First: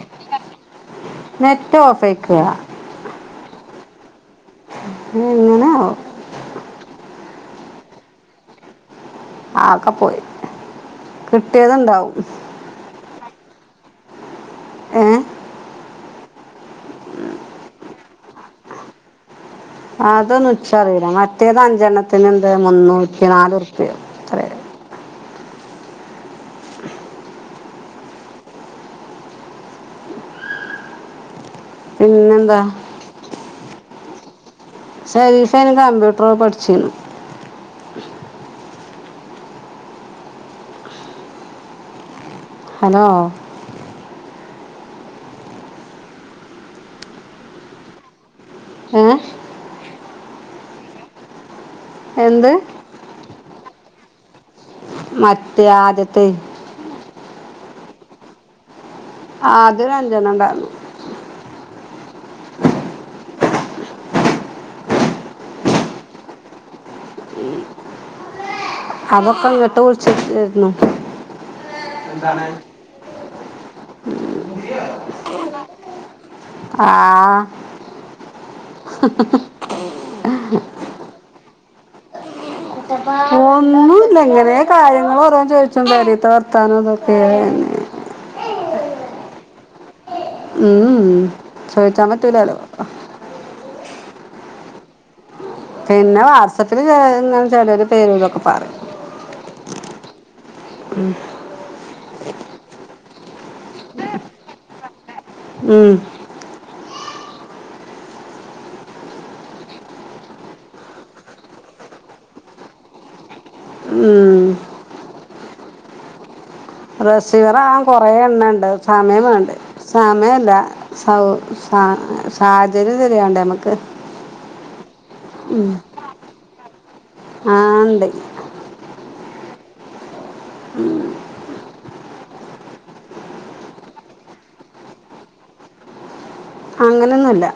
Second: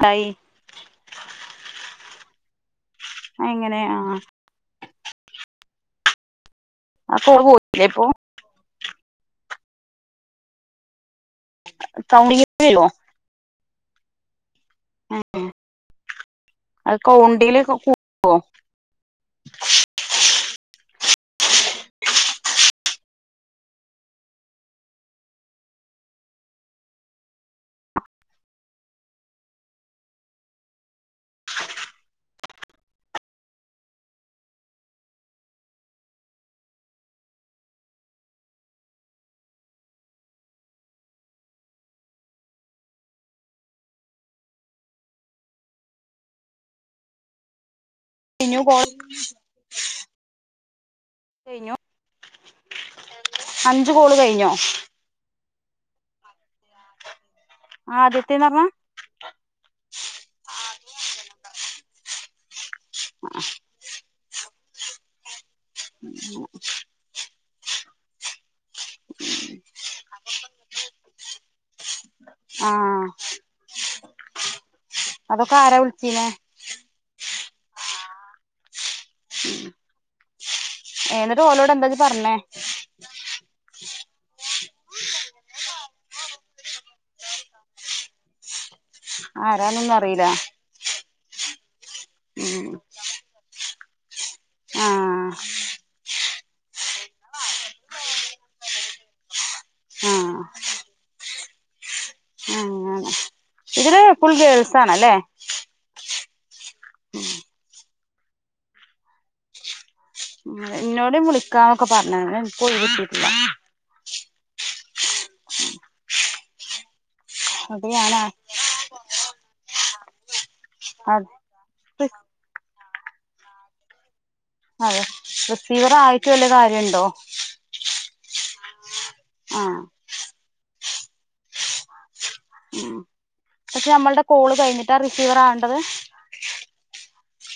ട്ടായി net ഓഫായേക്കുവാ എങ്ങനെയ ആ എങ്ങനെ ആവോ അപ്പ ഓള് പോയിട്ടില്ലേ ഇപ്പൊ അതൊക്കെ പോയി കിട്ടിയതുണ്ടാവും കൗണ്ടിങ് വരുവോ ഏ [unintelligible] ആഹ് അതൊന്ന് ഇച്ചറീല മറ്റേത് അഞ്ചെണ്ണത്തിന് മുന്നൂറ്റി നാല് റുപ്യ പിന്നെന്താ ശരീഫ അന്ന് കമ്പ്യൂട്ടറാ പഠിച്ചിന് ഹലോ ഏ [unintelligible] കെഴിഞ്ഞു എന്ത് അഞ്ച് കോള് കഴിഞ്ഞോ അത്യ ആദ്യത്തെ ആദ്യത്തേന്നർഞ്ഞ ആദ്യം ഒരു അഞ്ചെണ്ണം ഉണ്ടായിരുന്നു ആഹ് ഉം അങ്ങനെ അതൊക്കെ ഇങ്ങട്ട് വിളിച്ച് തീർന്നു ആഹ് അതൊക്കെ ആരാ വിളിച്ചീനെ ആ ഉം എന്നിട്ട് ഓലോട് എന്താ ഇജ്ജ് പറഞ്ഞേ കുട്ടപ്പാ ഒന്നൂല്ല ഇങ്ങനെ കാര്യങ്ങൾ ഓരോന്ന് ചോദിച്ചും പെരേത്തെ വർത്താനം അതൊക്കെ തന്നെ ആരാണെന്ന് പർ ഉം ഉം ചോയിച്ചാൻ പറ്റൂലാലോ ഉം ആ പിന്നെ വാട്സപ്പിൽ ചെലോരു ഇങ്ങനെ ചേലോര് പേര് ഇതൊക്കെ പറയും ആഹ് ഉം ആ ആണ് ഇതില് ഫുൾ ഗേൾസ് ആണല്ലേ ഉം ഉം [inaudible] ഉം എന്നോടിം വിളിക്കാന്നൊക്കെ പറ ഞ്ഞ്ണ് എനിക്ക് ഒഴിവ് കിട്ടിട്ടില്ല ഉം [inaudible] റെസീവർ ആവാൻ അത് കൊറെ ഞാനാ എണ്ണണ്ട് സമയം വേണ്ടെ സമയല്ല സൗ സാ അത് സാഹചര്യം ശെരി ആവണ്ടേ നമ്മക്ക് അതെ റിസീവർ ആയിട്ട് വല്ല്യ കാര്യുണ്ടോ ആ ഉണ്ട് ആ ഉം പക്ഷെ നമ്മൾടെ കോള് കഴിഞ്ഞിട്ടാ റിസീവർ ആവണ്ടത് അങ്ങനൊന്നുമില്ല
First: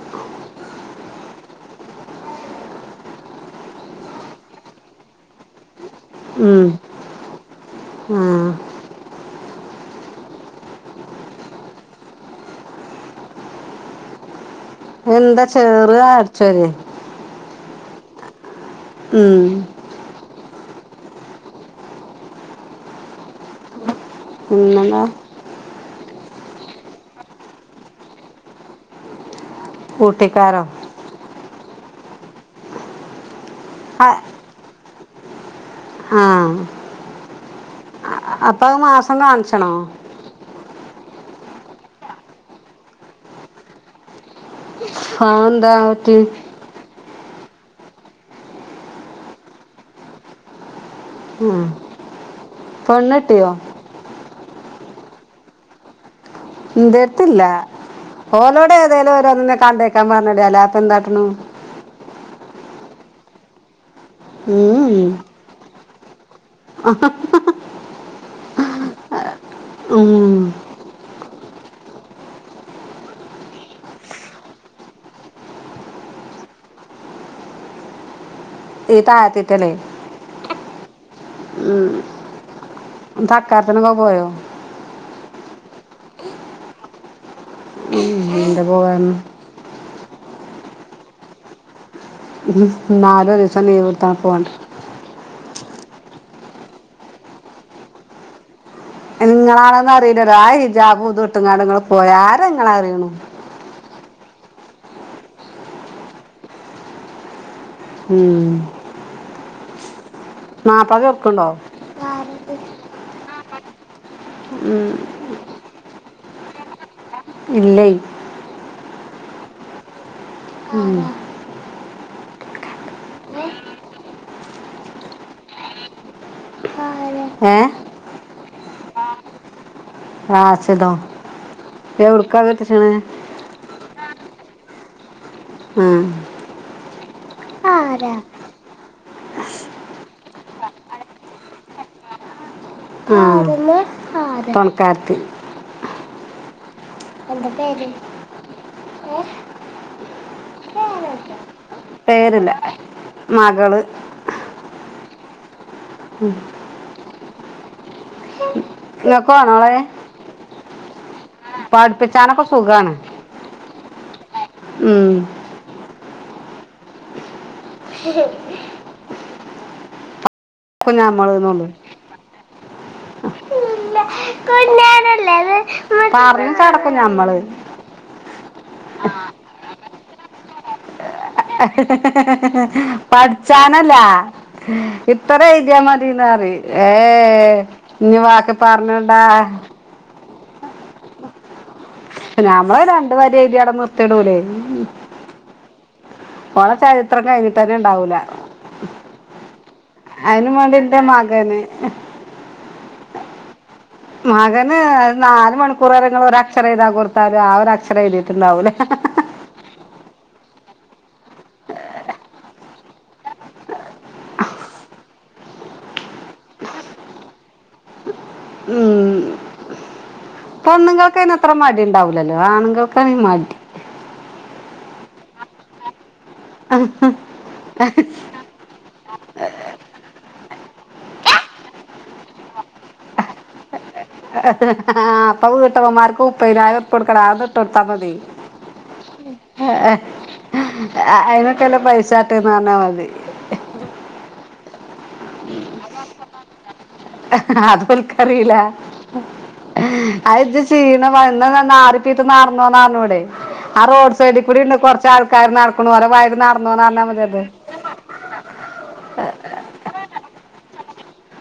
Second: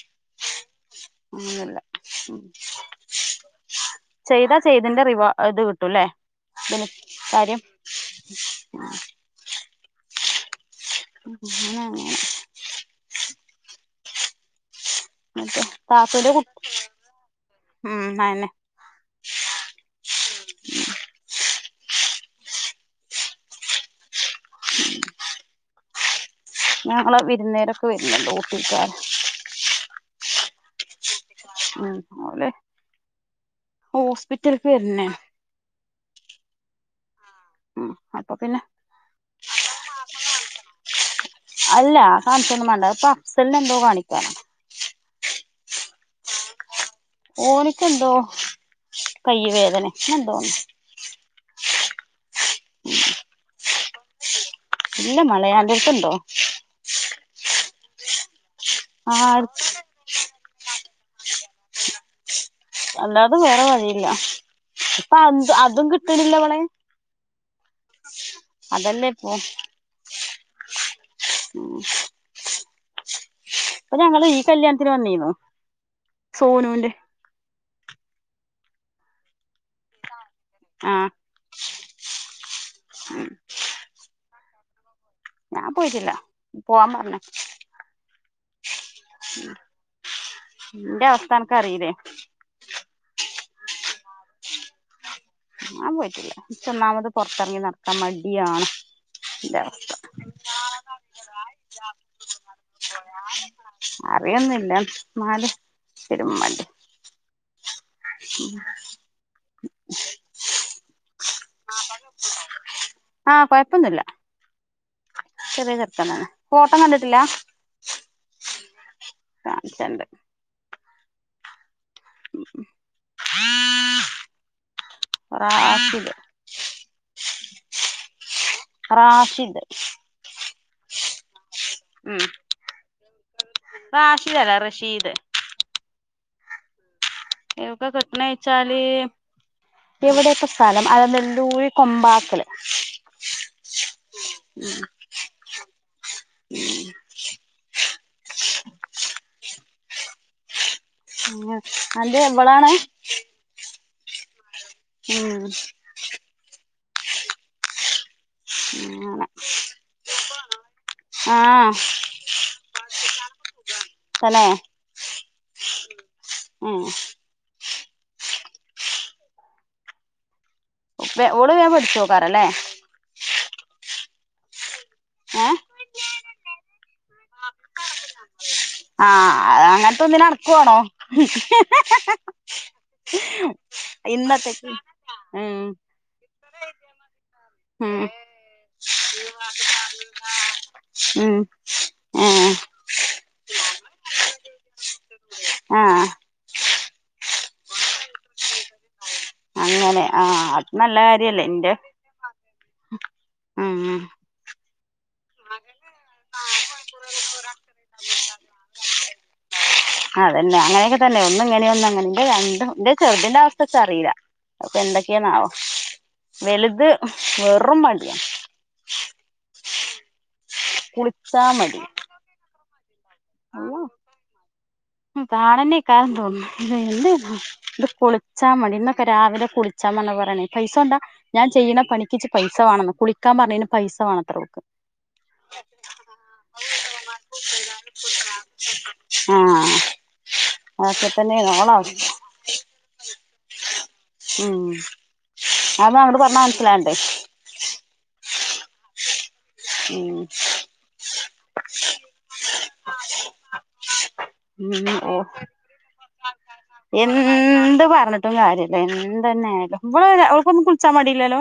അങ്ങനല്ല ചെയ്താ ചെയ്തിന്റെ റിവാ ഇത് കിട്ടൂല്ലേ ഉം പിന്നെ കാര്യം [inaudible] ആ അന അങ്ങനെ [unintelligible] എന്താ മതെ ചെറു താപ്പര് കുട്ട അടിച്ചോര് ഉം അയിനെ. [unintelligible] ഉം [unintelligible] ഞങ്ങള്വിവി [unintelligible] രുന്നേരൊക്കെ വരുന്നുണ്ട് ഊട്ടിക്കാർ ഊട്ടിക്കാരോ ഉം അല്ലെ ഹോസ്പിറ്റലക്ക് വരുന്നേ. ആഹ് ആ അപ്പ അത് മാസം കാണിച്ചണൊ അല്ല കാണിച്ചൊന്നും വേണ്ട ഇപ്പൊ അഫ്സലിന് എന്തോ കാണിക്കാന. [unintelligible] എന്താ ഓറ്റ ഓനിക്ക എന്തോ കയ്യ് വേദന അങ്ങെനെ എന്തോയാണ് ആ പെണ്ണെട്ടിയോ ഇല്ല മഴയാലിട്ടുണ്ടോ? ഉ എന്റെ എടുത്തില്ല ഓലോടെ ഏതായാലും ആ ഓരോന്ന കണ്ടേക്കാൻ പറഞ്ഞടാല? പന്ത അട്ടന്? [unintelligible] അല്ലാതെ വേറെ വഴിയില്ല ഇപ്പൊ അ അതും കിട്ടണില്ലളെ ആ [unintelligible] അതല്ലേ ഇപ്പോ. ഉം. ഉം. അപ്പൊ ഞങ്ങള് ഈ കല്യാണത്തിന് വന്നീന്നു സോനുവിന്റെ. ഈ തായത്തീത്തെ അല്ലെ ആഹ് ഉം. തക്കാത്തിനോക്കെ പോയോ? ഞാൻ പോയിട്ടില്ല പോവാൻ പറഞ്. എന്തെ പോവാൻ ന്റെ അവസ്ഥ അനക്ക് അറീലെ? നാലോ ദിവസം ലീവ് എടുത്താൽ പോകണ്ട ഞാൻ പോയിട്ടില്ല ച്ച് ഒന്നാമത് പുറത്തിറങ്ങി നടക്കാൻ മടിയാണ്. ഇന്റെ നിങ്ങളാണോന്ന് അവസ്ഥ അറീലല്ലോ ആ ഹിജാബൂദ് വെട്ടുന്നാട നിങ്ങള് പോയാ ആരാ അറിയണു. അറിയൊന്നില്ല എന്നാല് ശെരി ഉമ്മാൻ മാപ്പിള ചെറുക്കുണ്ടോ ആഹ് കൊഴപ്പൊന്നുല്ല. ഉം. ചെറിയ ചെക്കനാണ് ഫോട്ടം കണ്ടിട്ടില്ലാ? ഇല്ലെയ്. കാണിച്ചെന്റ്. ഉം. റാഷിദ്. ഏ റാഷിദ്. റാഷിദോ അപ്പ്യ എവിട്ക്ക കെട്ടിച്ചണ്? റാഷിദ് അല്ല റഷീദ്. ആഹ്. എവ്ക്കാ കെട്ടണേ വെച്ചാല് എവിടേപ്പ സ്ഥലം അലനല്ലൂര് കൊമ്പാക്കല്. തൊൺക്കാര്ത്തി ഉം. അന്റെ പേരില്ല ഇവളാണ്? മകള് ഉം ഉം ഇങ്ങക്ക് വാണോളെ സുഖാണ് ആഹ് ഉം ആഹ് കുഞ്ഞമ്മള് ഓള് എന്നുള്ളു മേം പട്ച്ചോക്കാരല്ലേ? ഏഹ് പർഞ്ഞ് ചടക്കും നമ്മള്. ആഹ് അങ്ങൻത്തെ ഒന്നിനെ അൻക്ക് വാണോ? പട്ച്ചാനല്ല ഇന്നത്തേക്ക് ഇത്ര ഉം എയ്തിയാമ തീന്നറി. ഏഹ് ഉം ഇഞ്ഞ് വാക്കി പർഞ്ഞൊണ്ടാ ആഹ് ഉം. ഏഹ് നമ്മള് രണ്ട് വരി എയ്തിയാ അവ്ടെ നിർത്തിടൂലേ. ആഹ് ഓളെ ചരിത്രം കഴിഞ്ഞിട്ട് തന്നെ ഉണ്ടാവൂല അങ്ങനെ ആഹ് അതിനു അത് വേണ്ടി നല്ല എന്റെ കാര്യല്ലേ ന്റെ മകന് മകന് നാല് മണിക്കൂറേരം ഒരക്ഷരം എയ്താ കൊട്ത്താലും ആ ഒരക്ഷരം എഴ്തീട്ടുണ്ടാവൂല. അതന്നെ അങ്ങനൊക്കെ തന്നെ ഒന്നും ഇങ്ങനിം ഒന്നു അങ്ങനിം ന്റെ രണ്ടും ന്റെ ചെർതിൻന്റെ അവസ്ഥ ച്ച് അറീല്ല. അപ്പൊ എന്തൊക്കെന്നാവോ വലുത് വെറും മടിയാ ഉം. പെണ്ണുങ്ങൾക്ക് അതിന് അത്ര മടി ഉണ്ടാവൂലല്ലോ ആണുങ്ങൾക്കാണ് ഈ മടി കാണനേക്കാൻ തോന്നുന്നു ഇത് എ ഇ കൊളിച്ചാ മടന്ന [unintelligible] പ്പ രാവിലെ കുളിച്ചാ പറന്ന് പറയണേ പൈസ കൊണ്ടാ ഞാൻ ചെയ്യണ പണിച്ച് ഇച്ചി പൈസ വാണെന്ന് കുളിക്കാൻ പറന്- പൈസ വേണത്ര ഓൾക്ക് ആഹ് പകുതിട്ടവമാർക്ക [unintelligible] ഉപ്പൈതിന കൊടുക്കടട്ട് ഒരു തപതി ആഹ് അതൊക്കെ തന്നെ നോ [unintelligible] അതിനൊക്കെയല്ലേ ണ പൈസ ആട്ടെന്ന് പറഞ്ഞാൽ മതി ഉം അത് അങ്ങോട്ട് പറഞ്ഞ മനസില- അതു ഇവൾക്ക് അറിയില്ല ഉം അ ഇത് ക്ഷീണ വറിപ്പീട്ട്ന്നാറുന്നു നാറുന്നു ഇടെ ആ റോഡ് സൈഡിൽ ഇവിടെ ഇരുന്നു ഉം കൊറച്ച ഓ ആൾക്കാർ നടക്കണ ഓരോ വയ നടന്നുന്ന് പറഞ്ഞാൽ മതിയത് ല്ല എന്ത തന്നെയ ആലോ ഇവള് ഇവൾക്കൊന്നും കുളിച്ചാൽ മടിയില്ലല്ലോ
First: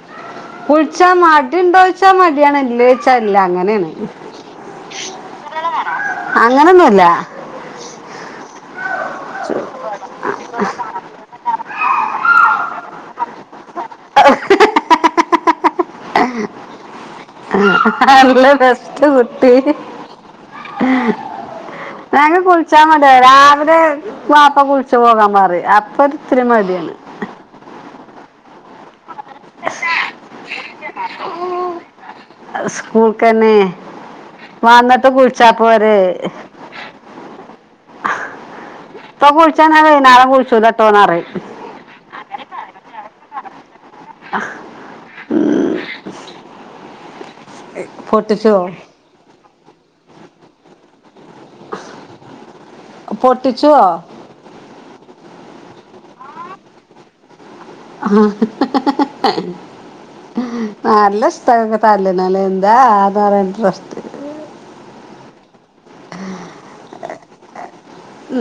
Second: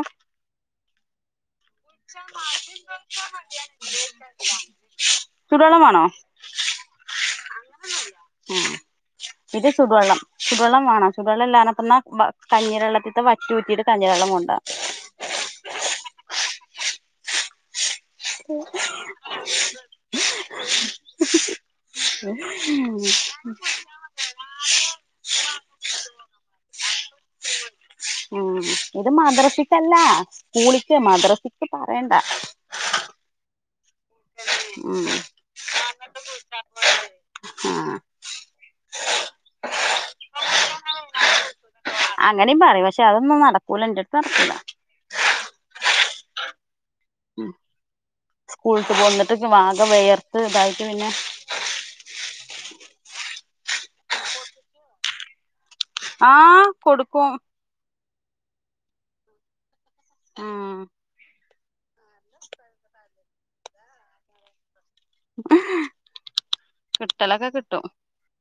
കുളിച്ചാൽ മടിണ്ടോ ചോദിച്ചാ മടിയാണ് ഇല്ലേ വെച്ചാ ഇല്ല അങ്ങനെയാണ് ചൂട് വെള്ളംവേണോ അങ്ങനൊന്നല്ല ആഹ് ഇത് ചുടുവെള്ളം ചുടുവെള്ളം വേണം ചുടുവെള്ളംല്ലാ പറഞ്ഞഞ്ഞീ വെള്ളത്തിട്ട വറ്റിഊറ്റിട്ട് കഞ്ഞീര വെള്ളം ുണ്ട [unintelligible] [unintelligible] നല്ല ബെസ്റ്റ് കുട്ടി ഞങ്ങ കുളിച്ചാ മതി രാവിലെ ബാപ്പ കുളിച്ച- ച്ച പോകാൻ പറയും അപ്പൊ ഇത്തിരി മടിയാണ് ഉം ഇത് മദ്രസിക്കല്ല സ്കൂളിക്ക് മദ്രസക്ക് പറയണ്ട സ്കൂൾക്ക് തതന്നെ ഉം വന്നിട്ട് കുളിച്ചാൽ പൊരെ ആഹ് ഇപ്പൊ കുളിച്ചാ ഞാൻ വൈനാളം കുളിച്ചുെട്ടോ- അങ്ങനിം പറിം പക്ഷെ അതൊന്നും നടക്കൂല ഇന്റെട്ത്ത് നടക്കൂല. പൊട്ടിച്ചുവോ സ്കൂൾട്ട് വന്ന്ട്ട് പ്പം ആകെ വെയർ ത്ത് തായിട്ട് പിന്നെ പൊട്ടിച്ചോ? ആഹ് കൊട്ക്കും. ഉം ആ നല്ല ഷ് പ്പൻക്ക് തല്ലണല്ലേ എന്താ ആ പറ്യാൻ ഇൻട്രസ്റ്റ് കിട്ടലൊക്കെ കിട്ടും. ഉം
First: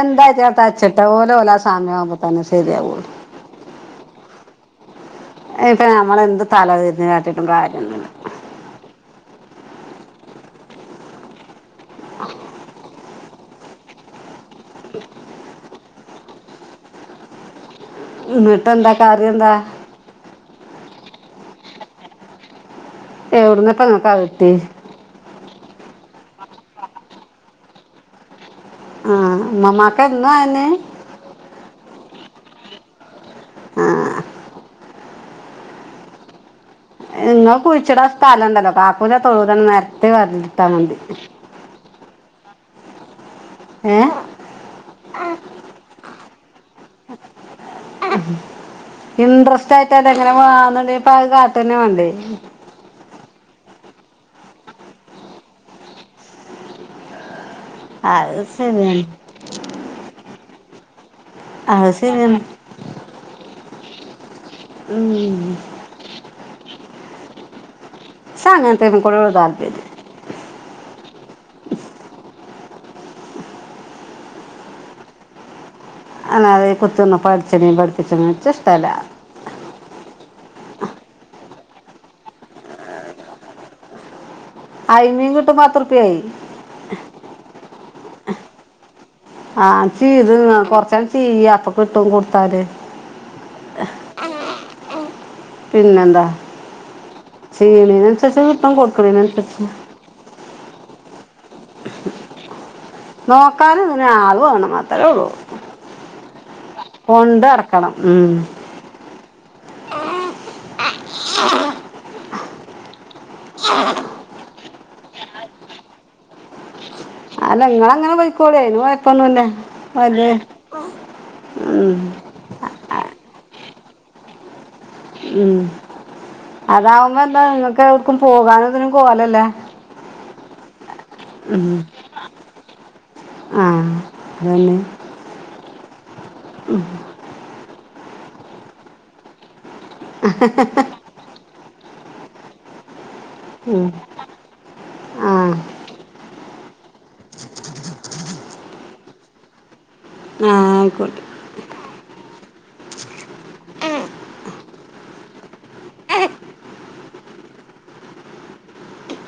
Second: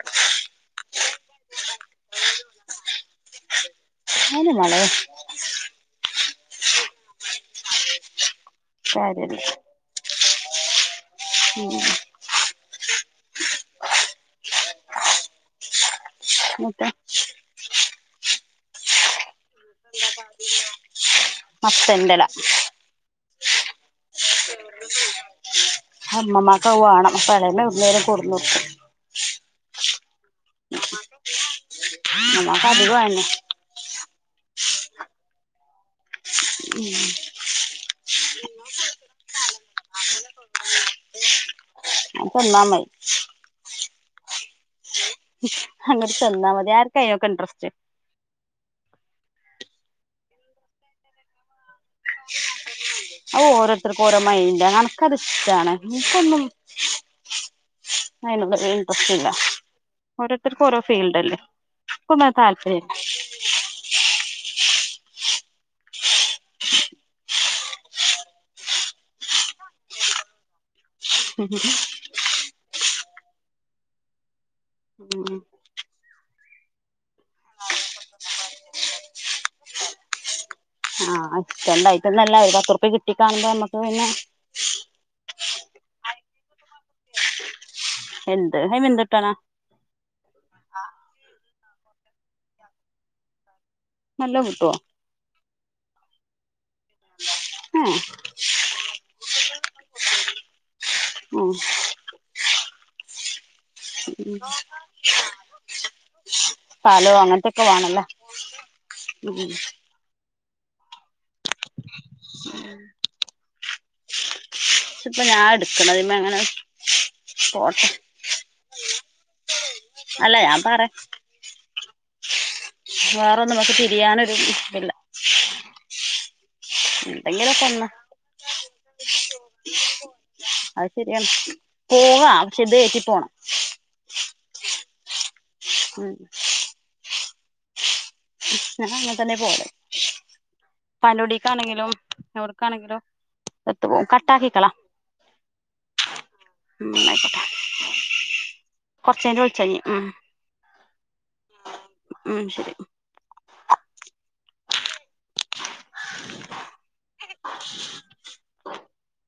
എന്താ ജാ തച്ച്ട്ട് ഓല് ഓലാ സമയവുമ്പോ തന്നെ ശെര്യാവൊള്ളൂ. അയ്ന് മളേ അത്പ്പൊ നമ്മളെന്ത് തലതിര്ഞ്ഞ് കാട്ടിട്ടും കാര്യൊന്നുല്ല.. [unintelligible] ഉം [unintelligible] ഇന്നട്ടെന്ത കറ്യെന്ത? മത്തെൻ്റെല യൗട്നാപ്പങ്ങക്ക് അത്ട്ട്യേ? ഇമ്മമാക്കത് വാണം അപ്പ ള്ളേമ യൗട്ന്നേലും കൊട്ന്നൊട്ക്കും. ഉം ഇമ്മാമാക്ക് എന്നു അയെന്നെ ഇമ്മാമാക്ക് അധികും അയെന്നെ ആ ഇങ്ങക്ക് കുയ്ച്ചിടാ സ്ഥലണ്ടല്ലോ കാക്കൂൻ്റെ തൊടുതന്നെ നെര്ത്തി [unintelligible] ട്ടാ മതി. അ [unintelligible] ത്ത്ന്ന മ്മത് ഏഹ് അങ്ങട് ചെന്നാ മതി ആർക്കാ ഇതിനൊക്ക ഇൻട്രസ്റ്റ് ഇൻട്രസ്റ്റ് ആയിട്ടല്ല ഇങ്ങനെ വേണോന്നിണ്ടപ്പ അത് കാട്ടന്നെ വേണ്ടേ അത് ഓരോരുത്തർക്ക് ഓരോ മയ്ന്റാണ് എനക്ക് അത് ഇഷ്ടാണ് ഇനിക്കൊന്നും അത് അയ്നുള്ളൊരു ശരിയാണ് ഇൻട്രെസ്റ്റില്ല ഓരോരുത്തർക്ക് ഓരോ ഫീൽഡല്ലേ അത് എക്കൊന്നും അത് ശരിയാണ് താല്പര്യില്ല ഇം സാ അങ്ങനത്തെ [unintelligible] താല്പര്യം ഉം അന്നാഥെ കുത്തുന്ന പഠിച്ചണേം പഠിപ്പിച്ചണേം എനിച്ചിഷ്ടല്ല ആഹ് ഇഷ്ടണ്ടായിട്ടന്നല്ല ഒരു പത്ത്റുപ്യ കിട്ടി കാണുമ്പോ നമ്മുക്ക് പിന്നെ അയിമീൻ കിട്ടും പത്ത് റുപ്യായി എന്ത്‌ [unintelligible] ആഹ് ചീതിന്ന കൊറച്ചാള് ചിയ്യാ അപ്പൊ കിട്ടും കൊടുത്താല് നല്ല കിട്ടുവോ പിന്നെന്താ ഏഹ് ചീളീനനുസരിച്ച് കിട്ടും കൊടുക്കണേനനുസരിച്ച് ഉം നോക്കാനെന്നു പറഞ്ഞ ആള് വേണം അത്രേ ഉള്ളൂ സ്ഥലോ കൊണ്ട് അങ്ങനത്തൊക്കെ നടക്കണം വേണല്ലേ ഉം ഉം ഉം ഷിപ്പ ഞാൻ എടുക്കണതിമ്മെ എങ്ങനത് അല്ല ഇങ്ങളങ്ങനെ പൊയ്ക്കോളി അയ്ന് കൊഴപ്പൊന്നുല്ല അലേ അല്ല ഞാൻ ഉം വേറെ നമുക്ക് തിരിയാനൊരു ഇതില്ല ഉം അതാവുമ്പോ എന്താ എന്തെങ്കിലൊക്കെ നിങ്ങക്ക് ഒന്ന് എവടക്കും പോകാനതിനും കോലല്ല അത് ശരിയാണ് പോവാ പക്ഷെ ഇത് [unintelligible] ആഹ് അതന്നെ ഉം [unintelligible] ഉഹ [unintelligible] ന തെ പോേ [unintelligible] ഉ [unintelligible] പനുടിക്കാണെങ്കിലും അവർക്കാണെങ്കിലും എ കട്ടാക്കിക്കള ആഹ് ഉം [unintelligible] ആയിക്കോട്ടെ കൊറച്ചര ഒളിച്ച കഴഞ്ഞഞ് ഉ ആഹ് ആയിക്കോട്ടെ ഉം ശരി [unintelligible]